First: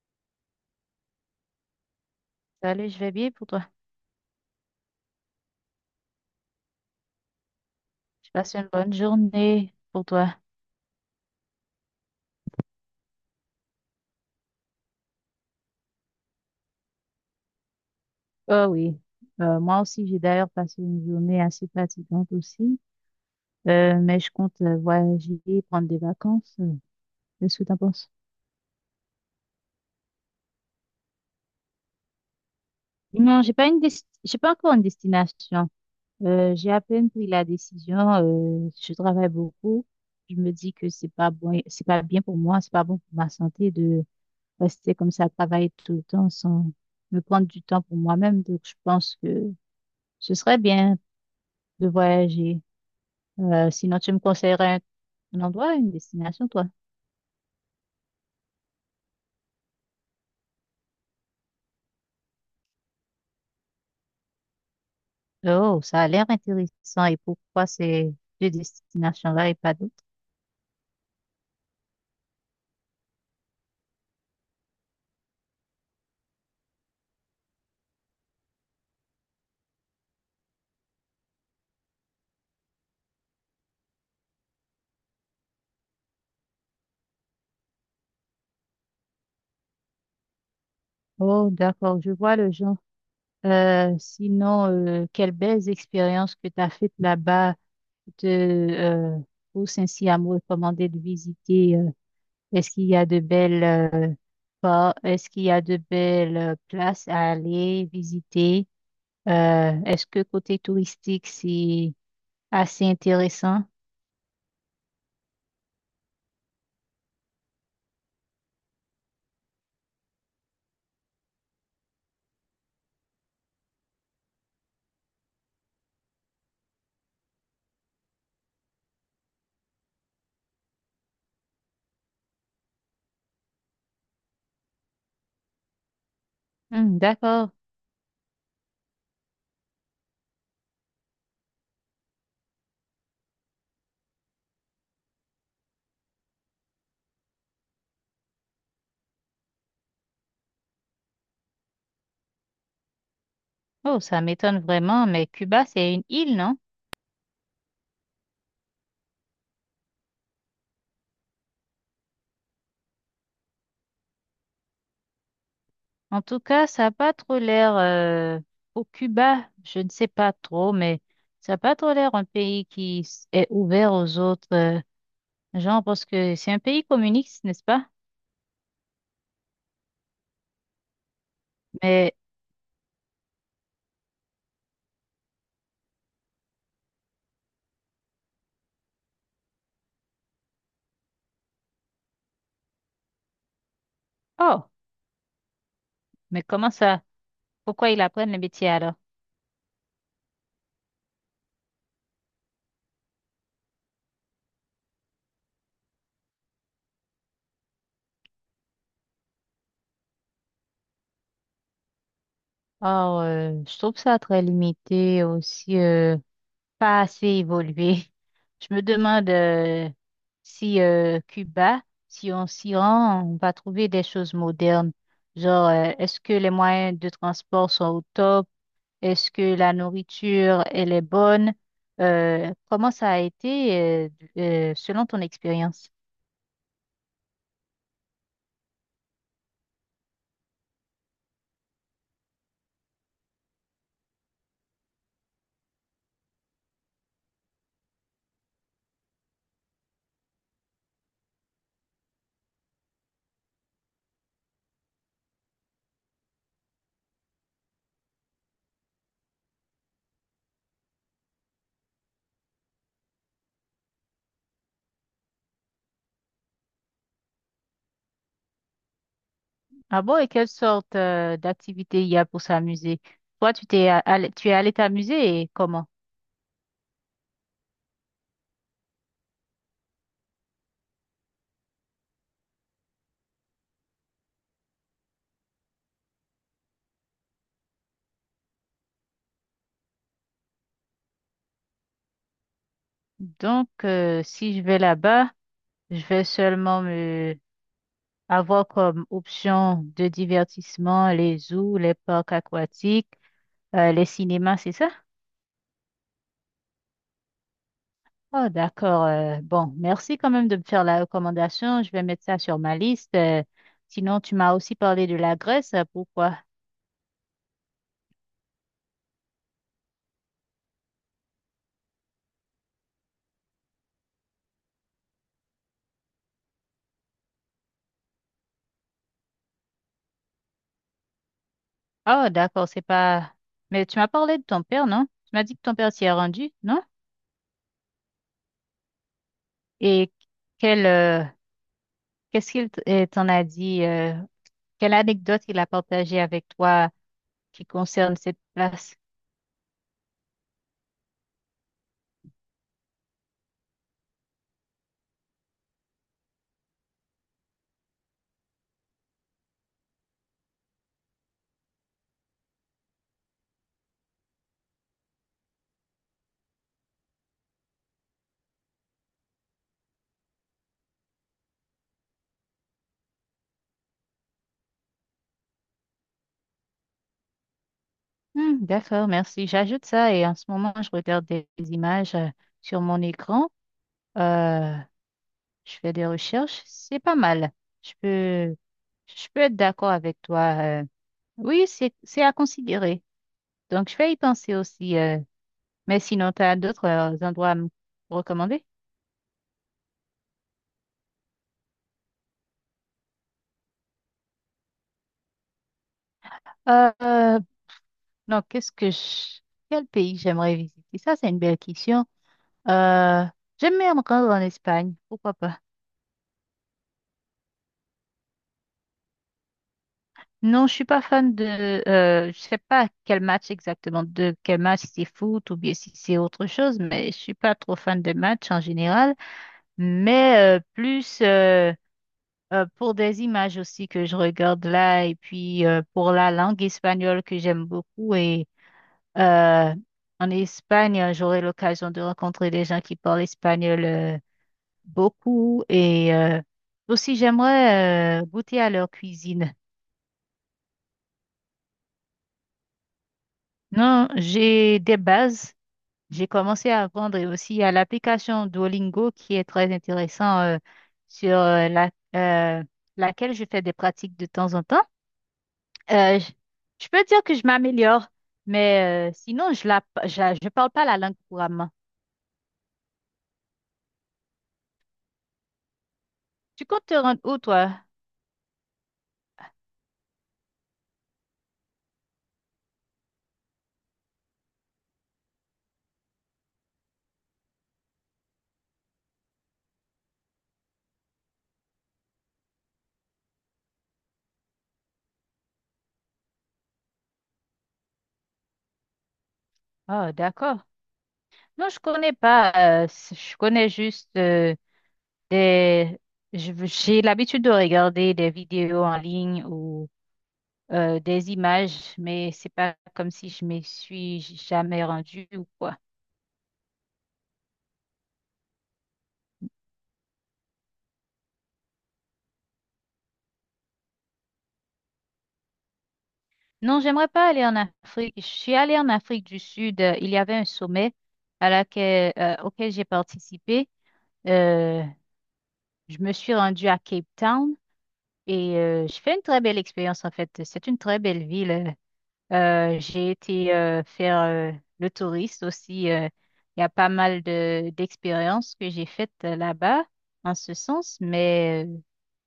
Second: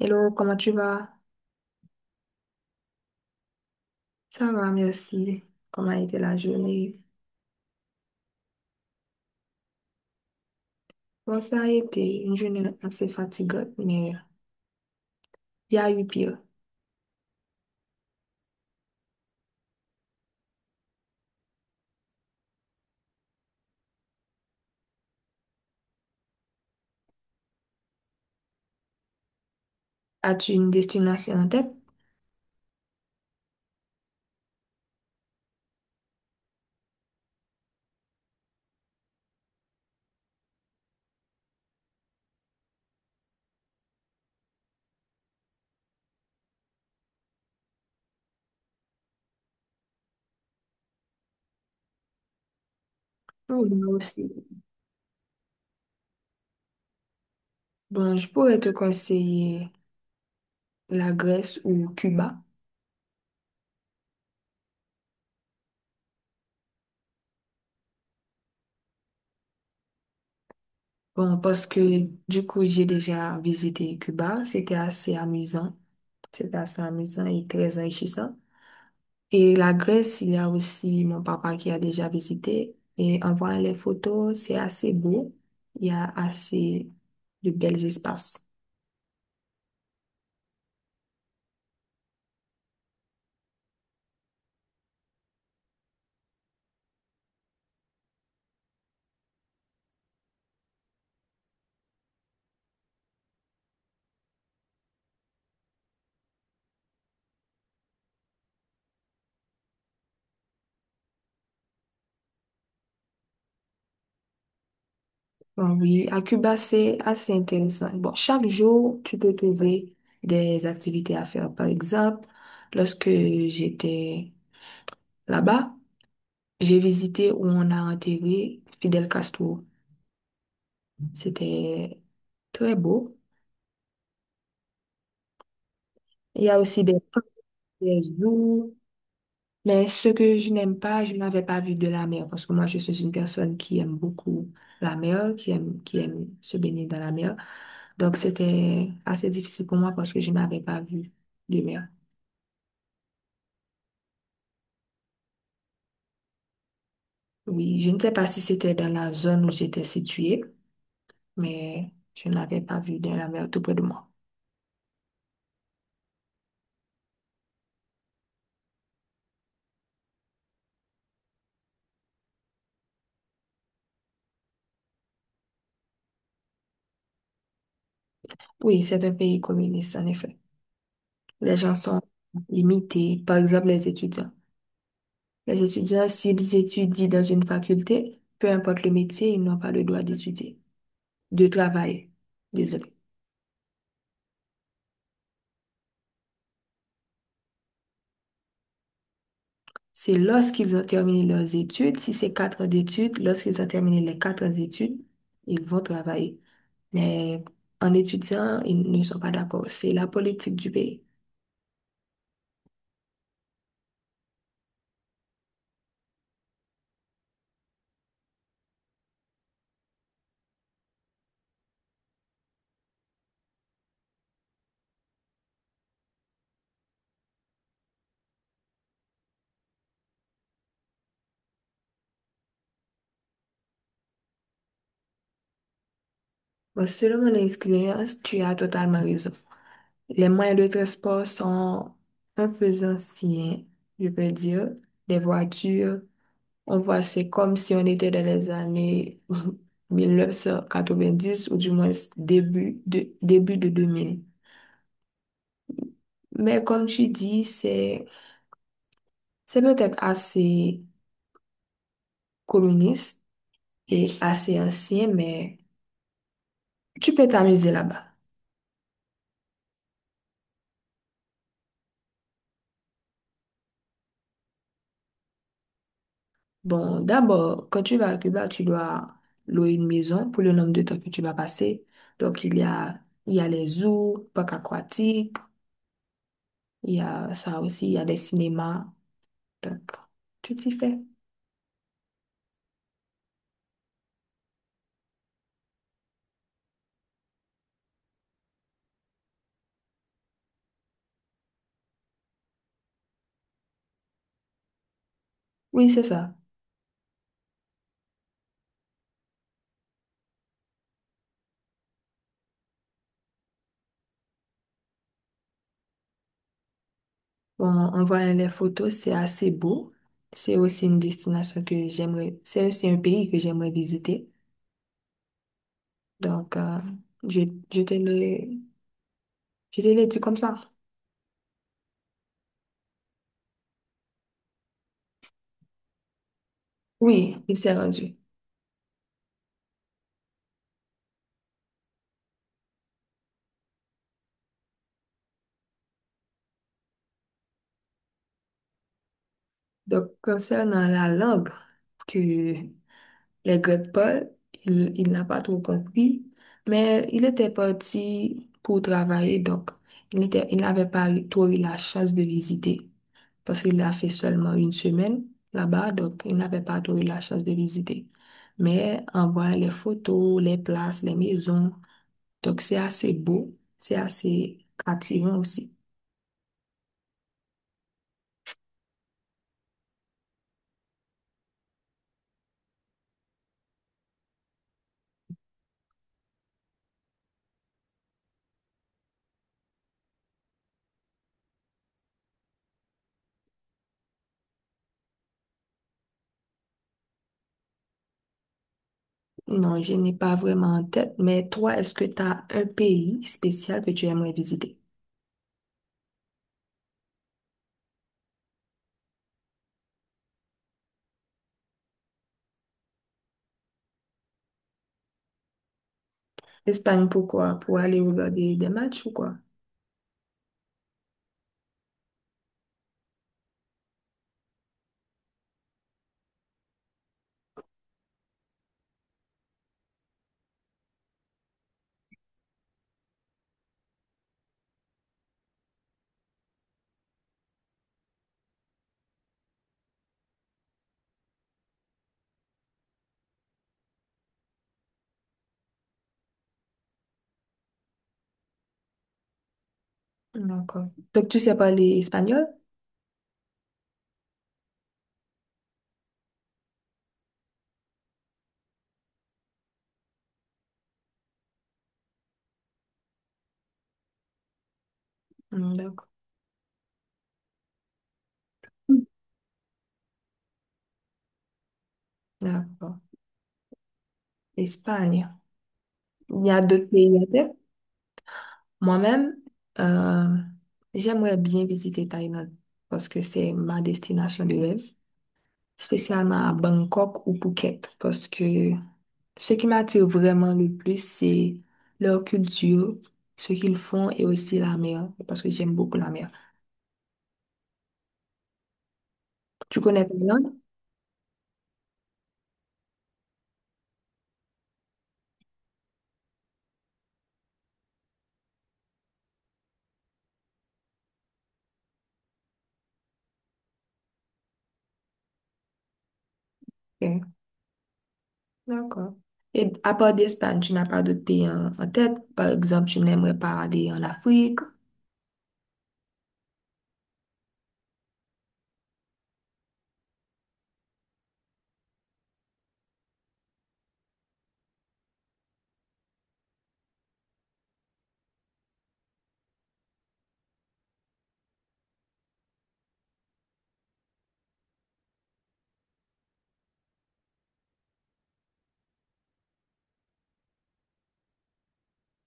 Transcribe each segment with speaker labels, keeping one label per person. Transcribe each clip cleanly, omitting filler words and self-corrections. Speaker 1: Hello, comment tu vas?
Speaker 2: Salut, je vais bien pour toi.
Speaker 1: Ça va, merci. Comment a été la journée?
Speaker 2: Je passe une bonne journée pour toi.
Speaker 1: Bon, ça a été une journée assez fatigante, mais il y a eu pire.
Speaker 2: Oh oui. Moi aussi, j'ai d'ailleurs passé une journée assez fatigante aussi. Mais je compte voyager, prendre des vacances. Qu'est-ce que t'en penses?
Speaker 1: As-tu une destination en tête?
Speaker 2: Non, j'ai pas encore une destination. J'ai à peine pris la décision. Je travaille beaucoup. Je me dis que c'est pas bon, c'est pas bien pour moi, c'est pas bon pour ma santé de rester comme ça, travailler tout le temps sans me prendre du temps pour moi-même. Donc, je pense que ce serait bien de voyager.
Speaker 1: Oui, moi
Speaker 2: Sinon, tu me
Speaker 1: aussi.
Speaker 2: conseillerais un endroit, une destination, toi?
Speaker 1: Bon, je pourrais te conseiller la Grèce ou Cuba.
Speaker 2: Oh, ça a l'air intéressant. Et pourquoi ces deux destinations-là et pas d'autres?
Speaker 1: Bon, parce que du coup, j'ai déjà visité Cuba. C'était assez amusant. C'était assez amusant et très enrichissant. Et la Grèce, il y a aussi mon papa qui a déjà visité. Et en voyant les photos, c'est assez beau. Il y a assez de belles espaces.
Speaker 2: Oh, d'accord, je vois le genre. Sinon, quelles belles expériences que tu as faites là-bas te poussent ainsi à me recommander de visiter. Est-ce qu'il y a de belles places à aller visiter? Est-ce que côté touristique, c'est assez intéressant.
Speaker 1: Bon, oui, à Cuba, c'est assez intéressant. Bon, chaque jour, tu peux trouver des activités à faire. Par exemple, lorsque j'étais là-bas, j'ai visité où on a enterré Fidel Castro. C'était très beau. Il y a aussi des,
Speaker 2: Hmm,
Speaker 1: parcs,
Speaker 2: d'accord.
Speaker 1: des zoos. Mais ce que je n'aime pas, je n'avais pas vu de la mer parce que moi, je suis une personne qui aime beaucoup la mer, qui aime se baigner dans la mer. Donc, c'était assez difficile pour moi parce que je n'avais pas vu de mer.
Speaker 2: Oh, ça m'étonne vraiment, mais Cuba, c'est une île, non?
Speaker 1: Oui, je ne sais pas si c'était dans la zone où j'étais située, mais je n'avais pas vu de la mer tout près de moi.
Speaker 2: En tout cas, ça n'a pas trop l'air. Au Cuba, je ne sais pas trop, mais ça n'a pas trop l'air un pays qui est ouvert aux autres gens, parce que c'est un pays communiste, n'est-ce pas?
Speaker 1: Oui, c'est un pays communiste, en effet. Les gens sont
Speaker 2: Mais,
Speaker 1: limités, par exemple les étudiants. Les étudiants, s'ils étudient dans une faculté, peu importe le métier, ils n'ont pas le droit d'étudier. De travail. Désolé.
Speaker 2: oh, mais comment ça? Pourquoi ils apprennent le métier alors?
Speaker 1: C'est lorsqu'ils ont terminé leurs études, si c'est 4 ans d'études, lorsqu'ils ont terminé les 4 ans d'études, ils vont travailler. Mais en étudiant, ils ne sont pas d'accord. C'est la politique du pays.
Speaker 2: Oh, je trouve ça très limité aussi. Pas assez évolué. Je me demande si Cuba, si on s'y rend, on va trouver des choses modernes. Genre, est-ce que les moyens de transport sont au top? Est-ce que la nourriture, elle est bonne? Comment ça a été selon ton expérience?
Speaker 1: Bon, selon mon expérience, tu as totalement raison. Les moyens de transport sont un peu anciens, je peux dire. Les voitures, on voit, c'est comme si on était dans les années 1990 ou du moins début de 2000. Mais comme tu dis, c'est peut-être assez communiste et assez ancien, mais tu peux t'amuser là-bas.
Speaker 2: Ah bon, et quelle sorte d'activité il y a pour s'amuser? Toi, allé, tu es allé t'amuser et comment?
Speaker 1: Bon, d'abord, quand tu vas à Cuba, tu dois louer une maison pour le nombre de temps que tu vas passer. Donc, il y a les zoos, parcs aquatiques, il y a ça aussi, il y a les cinémas. Donc, tu t'y fais.
Speaker 2: Donc, si je vais là-bas, je vais seulement avoir comme option de divertissement les zoos, les parcs aquatiques, les cinémas, c'est ça?
Speaker 1: Oui, c'est ça.
Speaker 2: Oh, d'accord. Bon, merci quand même de me faire la recommandation. Je vais mettre ça sur ma liste. Sinon, tu m'as aussi parlé de la Grèce. Pourquoi?
Speaker 1: Bon, en voyant les photos, c'est assez beau. C'est aussi une destination que j'aimerais, c'est aussi un pays que j'aimerais visiter. Donc, je, je te le, je te le dis comme ça.
Speaker 2: Oh, d'accord, c'est pas. Mais tu m'as parlé de ton père, non? Tu m'as dit que ton père s'y est rendu, non?
Speaker 1: Oui, il s'est rendu.
Speaker 2: Et quel, euh, qu'est-ce qu'il t'en a dit? Quelle anecdote il a partagée avec toi qui concerne cette place?
Speaker 1: Donc, concernant la langue que les Grecs parlent, il n'a pas trop compris, mais il était parti pour travailler, donc il n'avait pas eu- trop eu la chance de visiter parce qu'il a fait seulement 1 semaine là-bas, donc il n'avait pas trop eu la chance de visiter. Mais en voyant les photos, les places, les maisons, donc, c'est assez beau, c'est assez attirant aussi.
Speaker 2: Hmm, d'accord, merci. J'ajoute ça et en ce moment, je regarde des images sur mon écran. Euh, je fais des recherches. C'est pas mal. Je peux, je peux être d'accord avec toi. euh. Oui, c'est à considérer. Donc, je vais y penser aussi. Mais sinon, tu as d'autres endroits à me recommander?
Speaker 1: Non, je n'ai pas vraiment en tête, mais toi, est-ce que tu as un pays spécial que tu aimerais visiter?
Speaker 2: Euh, euh, non, Quel pays j'aimerais visiter? Ça, c'est une belle question. Euh, J'aimerais me rendre en Espagne. Pourquoi pas?
Speaker 1: L'Espagne, pourquoi? Pour aller regarder des matchs ou quoi?
Speaker 2: Non, je suis pas fan de. Je sais pas quel match exactement, de quel match c'est foot ou bien si c'est autre chose, mais je suis pas trop fan de matchs en général. Mais plus pour des images aussi que je regarde là et puis pour la langue espagnole que j'aime beaucoup et euh, en Espagne j'aurai l'occasion de rencontrer des gens qui parlent espagnol beaucoup et aussi j'aimerais goûter à leur cuisine.
Speaker 1: D'accord. Donc, tu sais parler espagnol?
Speaker 2: Non, j'ai des bases. J'ai commencé à apprendre et aussi à l'application Duolingo qui est très intéressant sur euh, laquelle je fais des pratiques de temps en temps.
Speaker 1: Hmm, d'accord.
Speaker 2: Euh, je, je peux dire que je m'améliore, mais sinon je parle pas la langue couramment.
Speaker 1: D'accord. Espagne. Il y a
Speaker 2: Tu comptes
Speaker 1: d'autres
Speaker 2: te
Speaker 1: pays
Speaker 2: rendre
Speaker 1: en
Speaker 2: où
Speaker 1: tête.
Speaker 2: toi?
Speaker 1: Moi-même, euh, j'aimerais bien visiter Thaïlande parce que c'est ma destination de rêve. Spécialement à Bangkok ou Phuket, parce que ce qui m'attire vraiment le plus, c'est leur culture, ce qu'ils font et aussi la mer, parce que j'aime beaucoup la mer. Tu connais
Speaker 2: Oh,
Speaker 1: Thaïlande?
Speaker 2: d'accord. Non, je connais pas. Je connais juste des. J'ai l'habitude de regarder des vidéos en ligne ou des images, mais c'est pas comme si je m'y suis jamais rendue ou quoi.
Speaker 1: Ok, d'accord. Et à part d'Espagne, tu n'as pas d'autres pays en tête? Par exemple, tu n'aimerais pas aller en Afrique?
Speaker 2: Non, j'aimerais pas aller en Afrique. Je suis allée en Afrique du Sud. Il y avait un sommet auquel j'ai participé. Euh, je me suis rendue à Cape Town et je fais une très belle expérience en fait. C'est une très belle ville. J'ai été faire le touriste aussi. Il y a pas mal de d'expériences que j'ai faites là-bas en ce sens, mais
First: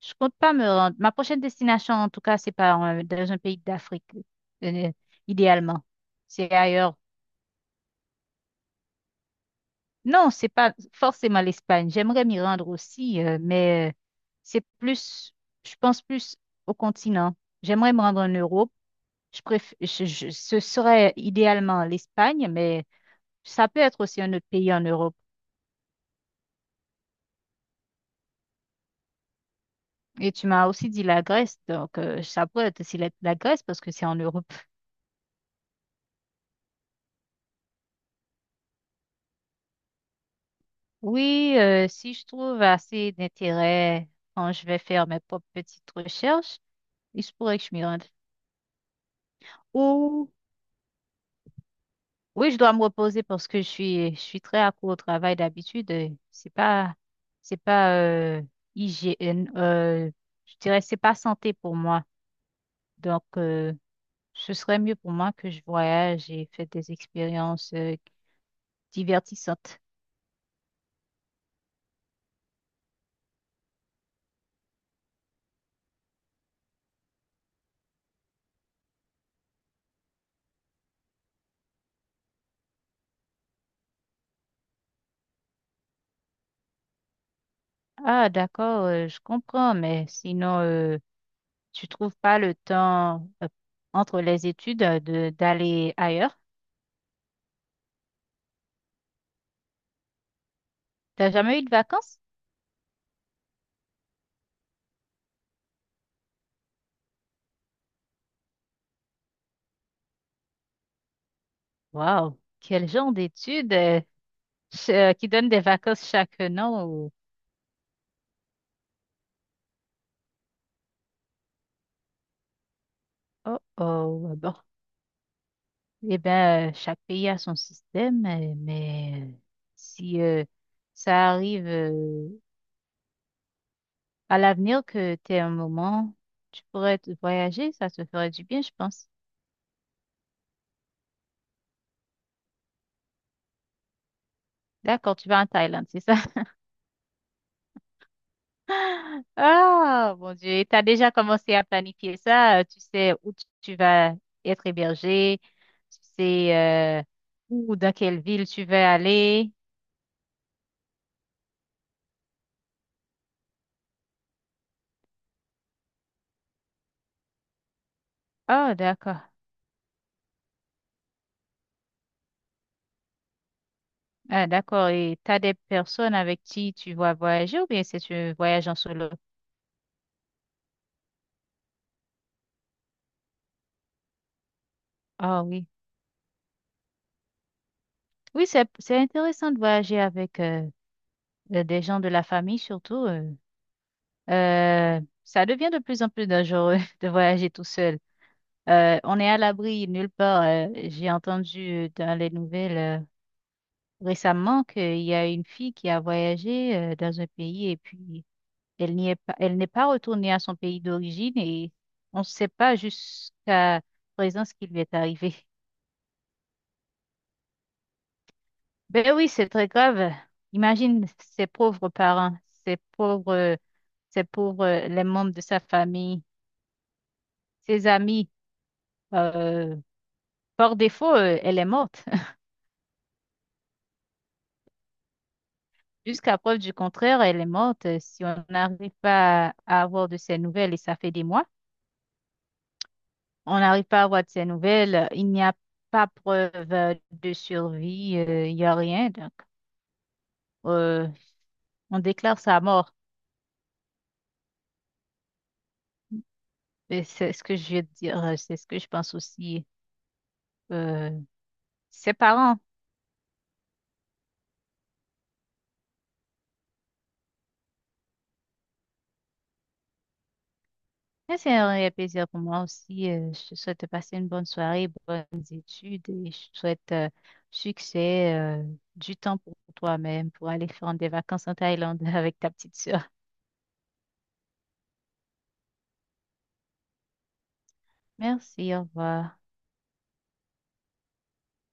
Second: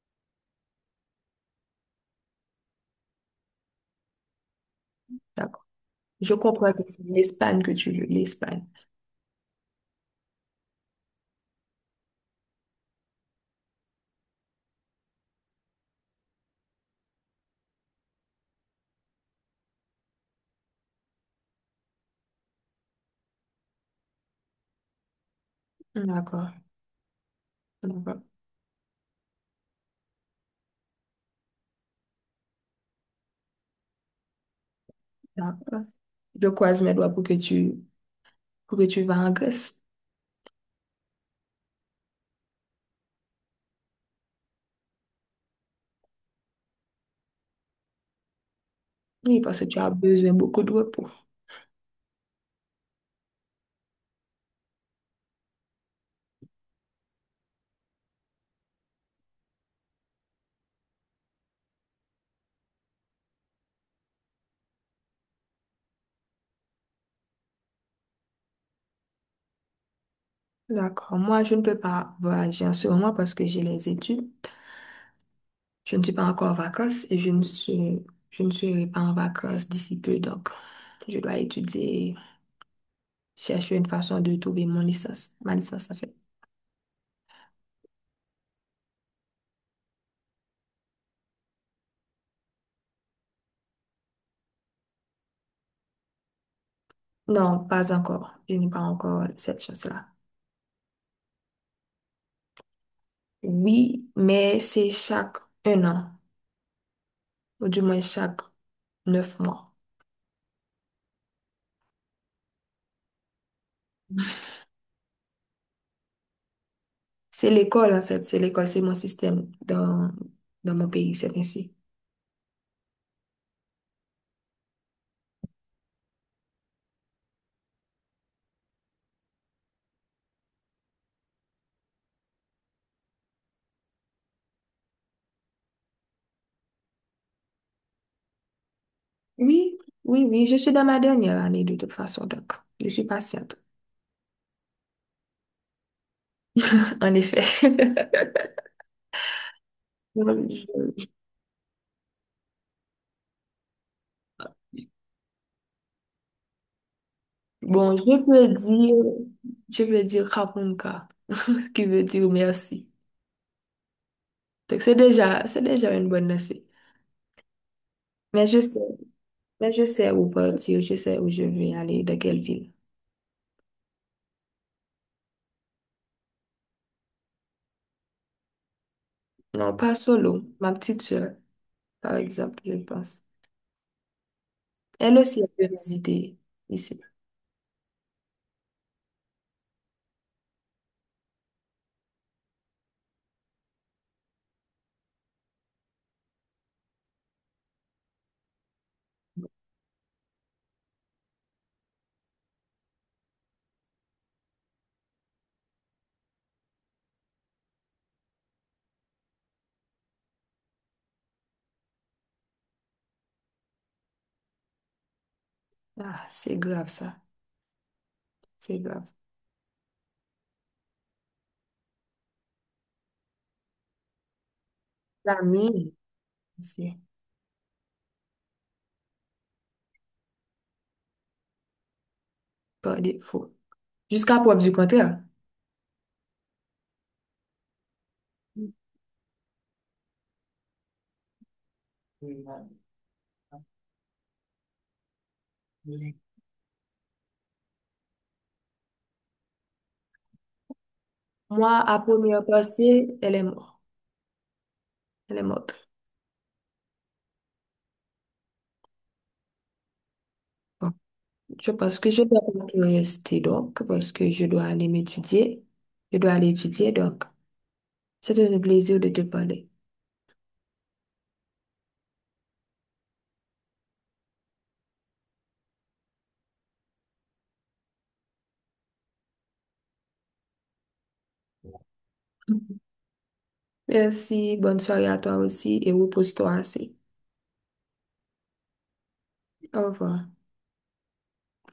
Speaker 2: je compte pas me rendre. Ma prochaine destination, en tout cas, c'est pas dans un pays d'Afrique, euh,
Speaker 1: D'accord.
Speaker 2: idéalement.
Speaker 1: Je
Speaker 2: C'est
Speaker 1: comprends que
Speaker 2: ailleurs.
Speaker 1: c'est l'Espagne que tu veux, l'Espagne.
Speaker 2: Non, c'est pas forcément l'Espagne. J'aimerais m'y rendre aussi, mais c'est plus, je pense plus au continent. J'aimerais me rendre en Europe. Je préf- je- Ce serait idéalement l'Espagne, mais ça peut être aussi un autre pays en Europe.
Speaker 1: D'accord. D'accord.
Speaker 2: Et tu m'as aussi dit la Grèce, donc ça pourrait être aussi la Grèce parce que c'est en Europe.
Speaker 1: D'accord. Je croise mes doigts pour que tu vas en Grèce.
Speaker 2: Oui, si je trouve assez d'intérêt quand je vais faire mes propres petites recherches, il se pourrait que je m'y rende.
Speaker 1: Oui, parce que tu as
Speaker 2: Ou
Speaker 1: besoin beaucoup de repos.
Speaker 2: oui, je dois me reposer parce que je suis très accro au travail d'habitude. C'est pas hygiène, je dirais c'est pas santé pour moi. Donc ce serait mieux pour moi que je voyage et fasse des expériences. Divertissante.
Speaker 1: D'accord. Moi, je ne peux pas voyager en ce moment parce que j'ai les études. Je ne suis pas encore en vacances et je ne serai pas en vacances d'ici peu. Donc, je dois étudier, chercher une façon de trouver mon licence. Ma licence, en fait.
Speaker 2: Ah, d'accord, je comprends, mais sinon, tu trouves pas le temps entre les études de d'aller ailleurs?
Speaker 1: Non, pas encore. Je n'ai pas encore cette chance-là.
Speaker 2: T'as jamais eu de vacances?
Speaker 1: Oui, mais c'est chaque 1 an, ou du moins chaque 9 mois.
Speaker 2: Waouh, quel genre d'études qui donnent des vacances chaque an ou-?
Speaker 1: C'est l'école, en fait. C'est l'école, c'est mon système dans mon pays, c'est ainsi.
Speaker 2: Oh, oh, ah bon. Eh bien, chaque pays a son système, mais si ça arrive à l'avenir, que tu aies un moment, tu pourrais te voyager, ça te ferait du bien, je pense.
Speaker 1: Oui, oui, je suis dans ma dernière année de toute façon, donc je suis patiente,
Speaker 2: D'accord, tu vas en Thaïlande, c'est ça?
Speaker 1: en effet.
Speaker 2: Ah, mon Dieu, et t'as
Speaker 1: je-
Speaker 2: déjà commencé à planifier ça, tu sais où tu vas être hébergé, tu sais euh, où, dans
Speaker 1: Bon,
Speaker 2: quelle ville tu vas aller.
Speaker 1: je peux dire Kapunka, qui veut dire merci. Donc c'est déjà une bonne lancée. Mais je
Speaker 2: Oh,
Speaker 1: sais,
Speaker 2: d'accord.
Speaker 1: mais je sais où partir, je sais où je vais aller, dans quelle ville.
Speaker 2: Ah, d'accord, et t'as des personnes avec qui tu vas voyager ou bien c'est un voyage en solo?
Speaker 1: Non, pas solo, ma petite soeur, par exemple, je pense. Elle aussi,
Speaker 2: Ah oui.
Speaker 1: elle peut visiter ici.
Speaker 2: Oui, c'est intéressant de voyager avec des gens de la famille surtout. Ça devient de plus en plus dangereux de voyager tout seul. On est à l'abri nulle part. J'ai entendu dans les nouvelles récemment qu'il y a une fille qui a voyagé dans un pays et puis elle n'y est pas, elle n'est pas retournée à son pays d'origine et on ne sait pas jusqu'à présent ce qui lui est arrivé.
Speaker 1: Ah, c'est grave ça, c'est grave.
Speaker 2: Ben oui, c'est très grave. Imagine ses pauvres parents, ses pauvres, les membres de sa
Speaker 1: L'ami,
Speaker 2: famille,
Speaker 1: c'est
Speaker 2: ses amis. euh, Par défaut, elle est morte.
Speaker 1: par défaut. Jusqu'à preuve du contraire.
Speaker 2: Jusqu'à preuve du contraire, elle est morte. Si on n'arrive pas à avoir de ses nouvelles, et ça fait des mois, on n'arrive pas à avoir de ses nouvelles, il n'y a pas preuve de survie, il n'y a rien. Donc, euh,
Speaker 1: Moi, à
Speaker 2: on déclare
Speaker 1: première
Speaker 2: sa mort.
Speaker 1: pensée, elle est morte. Elle est morte.
Speaker 2: Et c'est ce que je veux dire, c'est ce que je pense aussi.
Speaker 1: Bon,
Speaker 2: Euh,
Speaker 1: je pense que
Speaker 2: Ses
Speaker 1: je dois
Speaker 2: parents.
Speaker 1: donc rester donc, parce que je dois aller m'étudier. Je dois aller étudier donc. C'était un plaisir de te parler.
Speaker 2: Mais c'est un réel plaisir pour moi aussi. Je te souhaite de passer une bonne soirée, bonnes études et je te souhaite succès, du temps pour toi-même pour aller faire des vacances en Thaïlande avec ta petite sœur.
Speaker 1: Merci, bonne soirée à toi aussi et repose-toi assez.
Speaker 2: Merci, au revoir.
Speaker 1: Au revoir.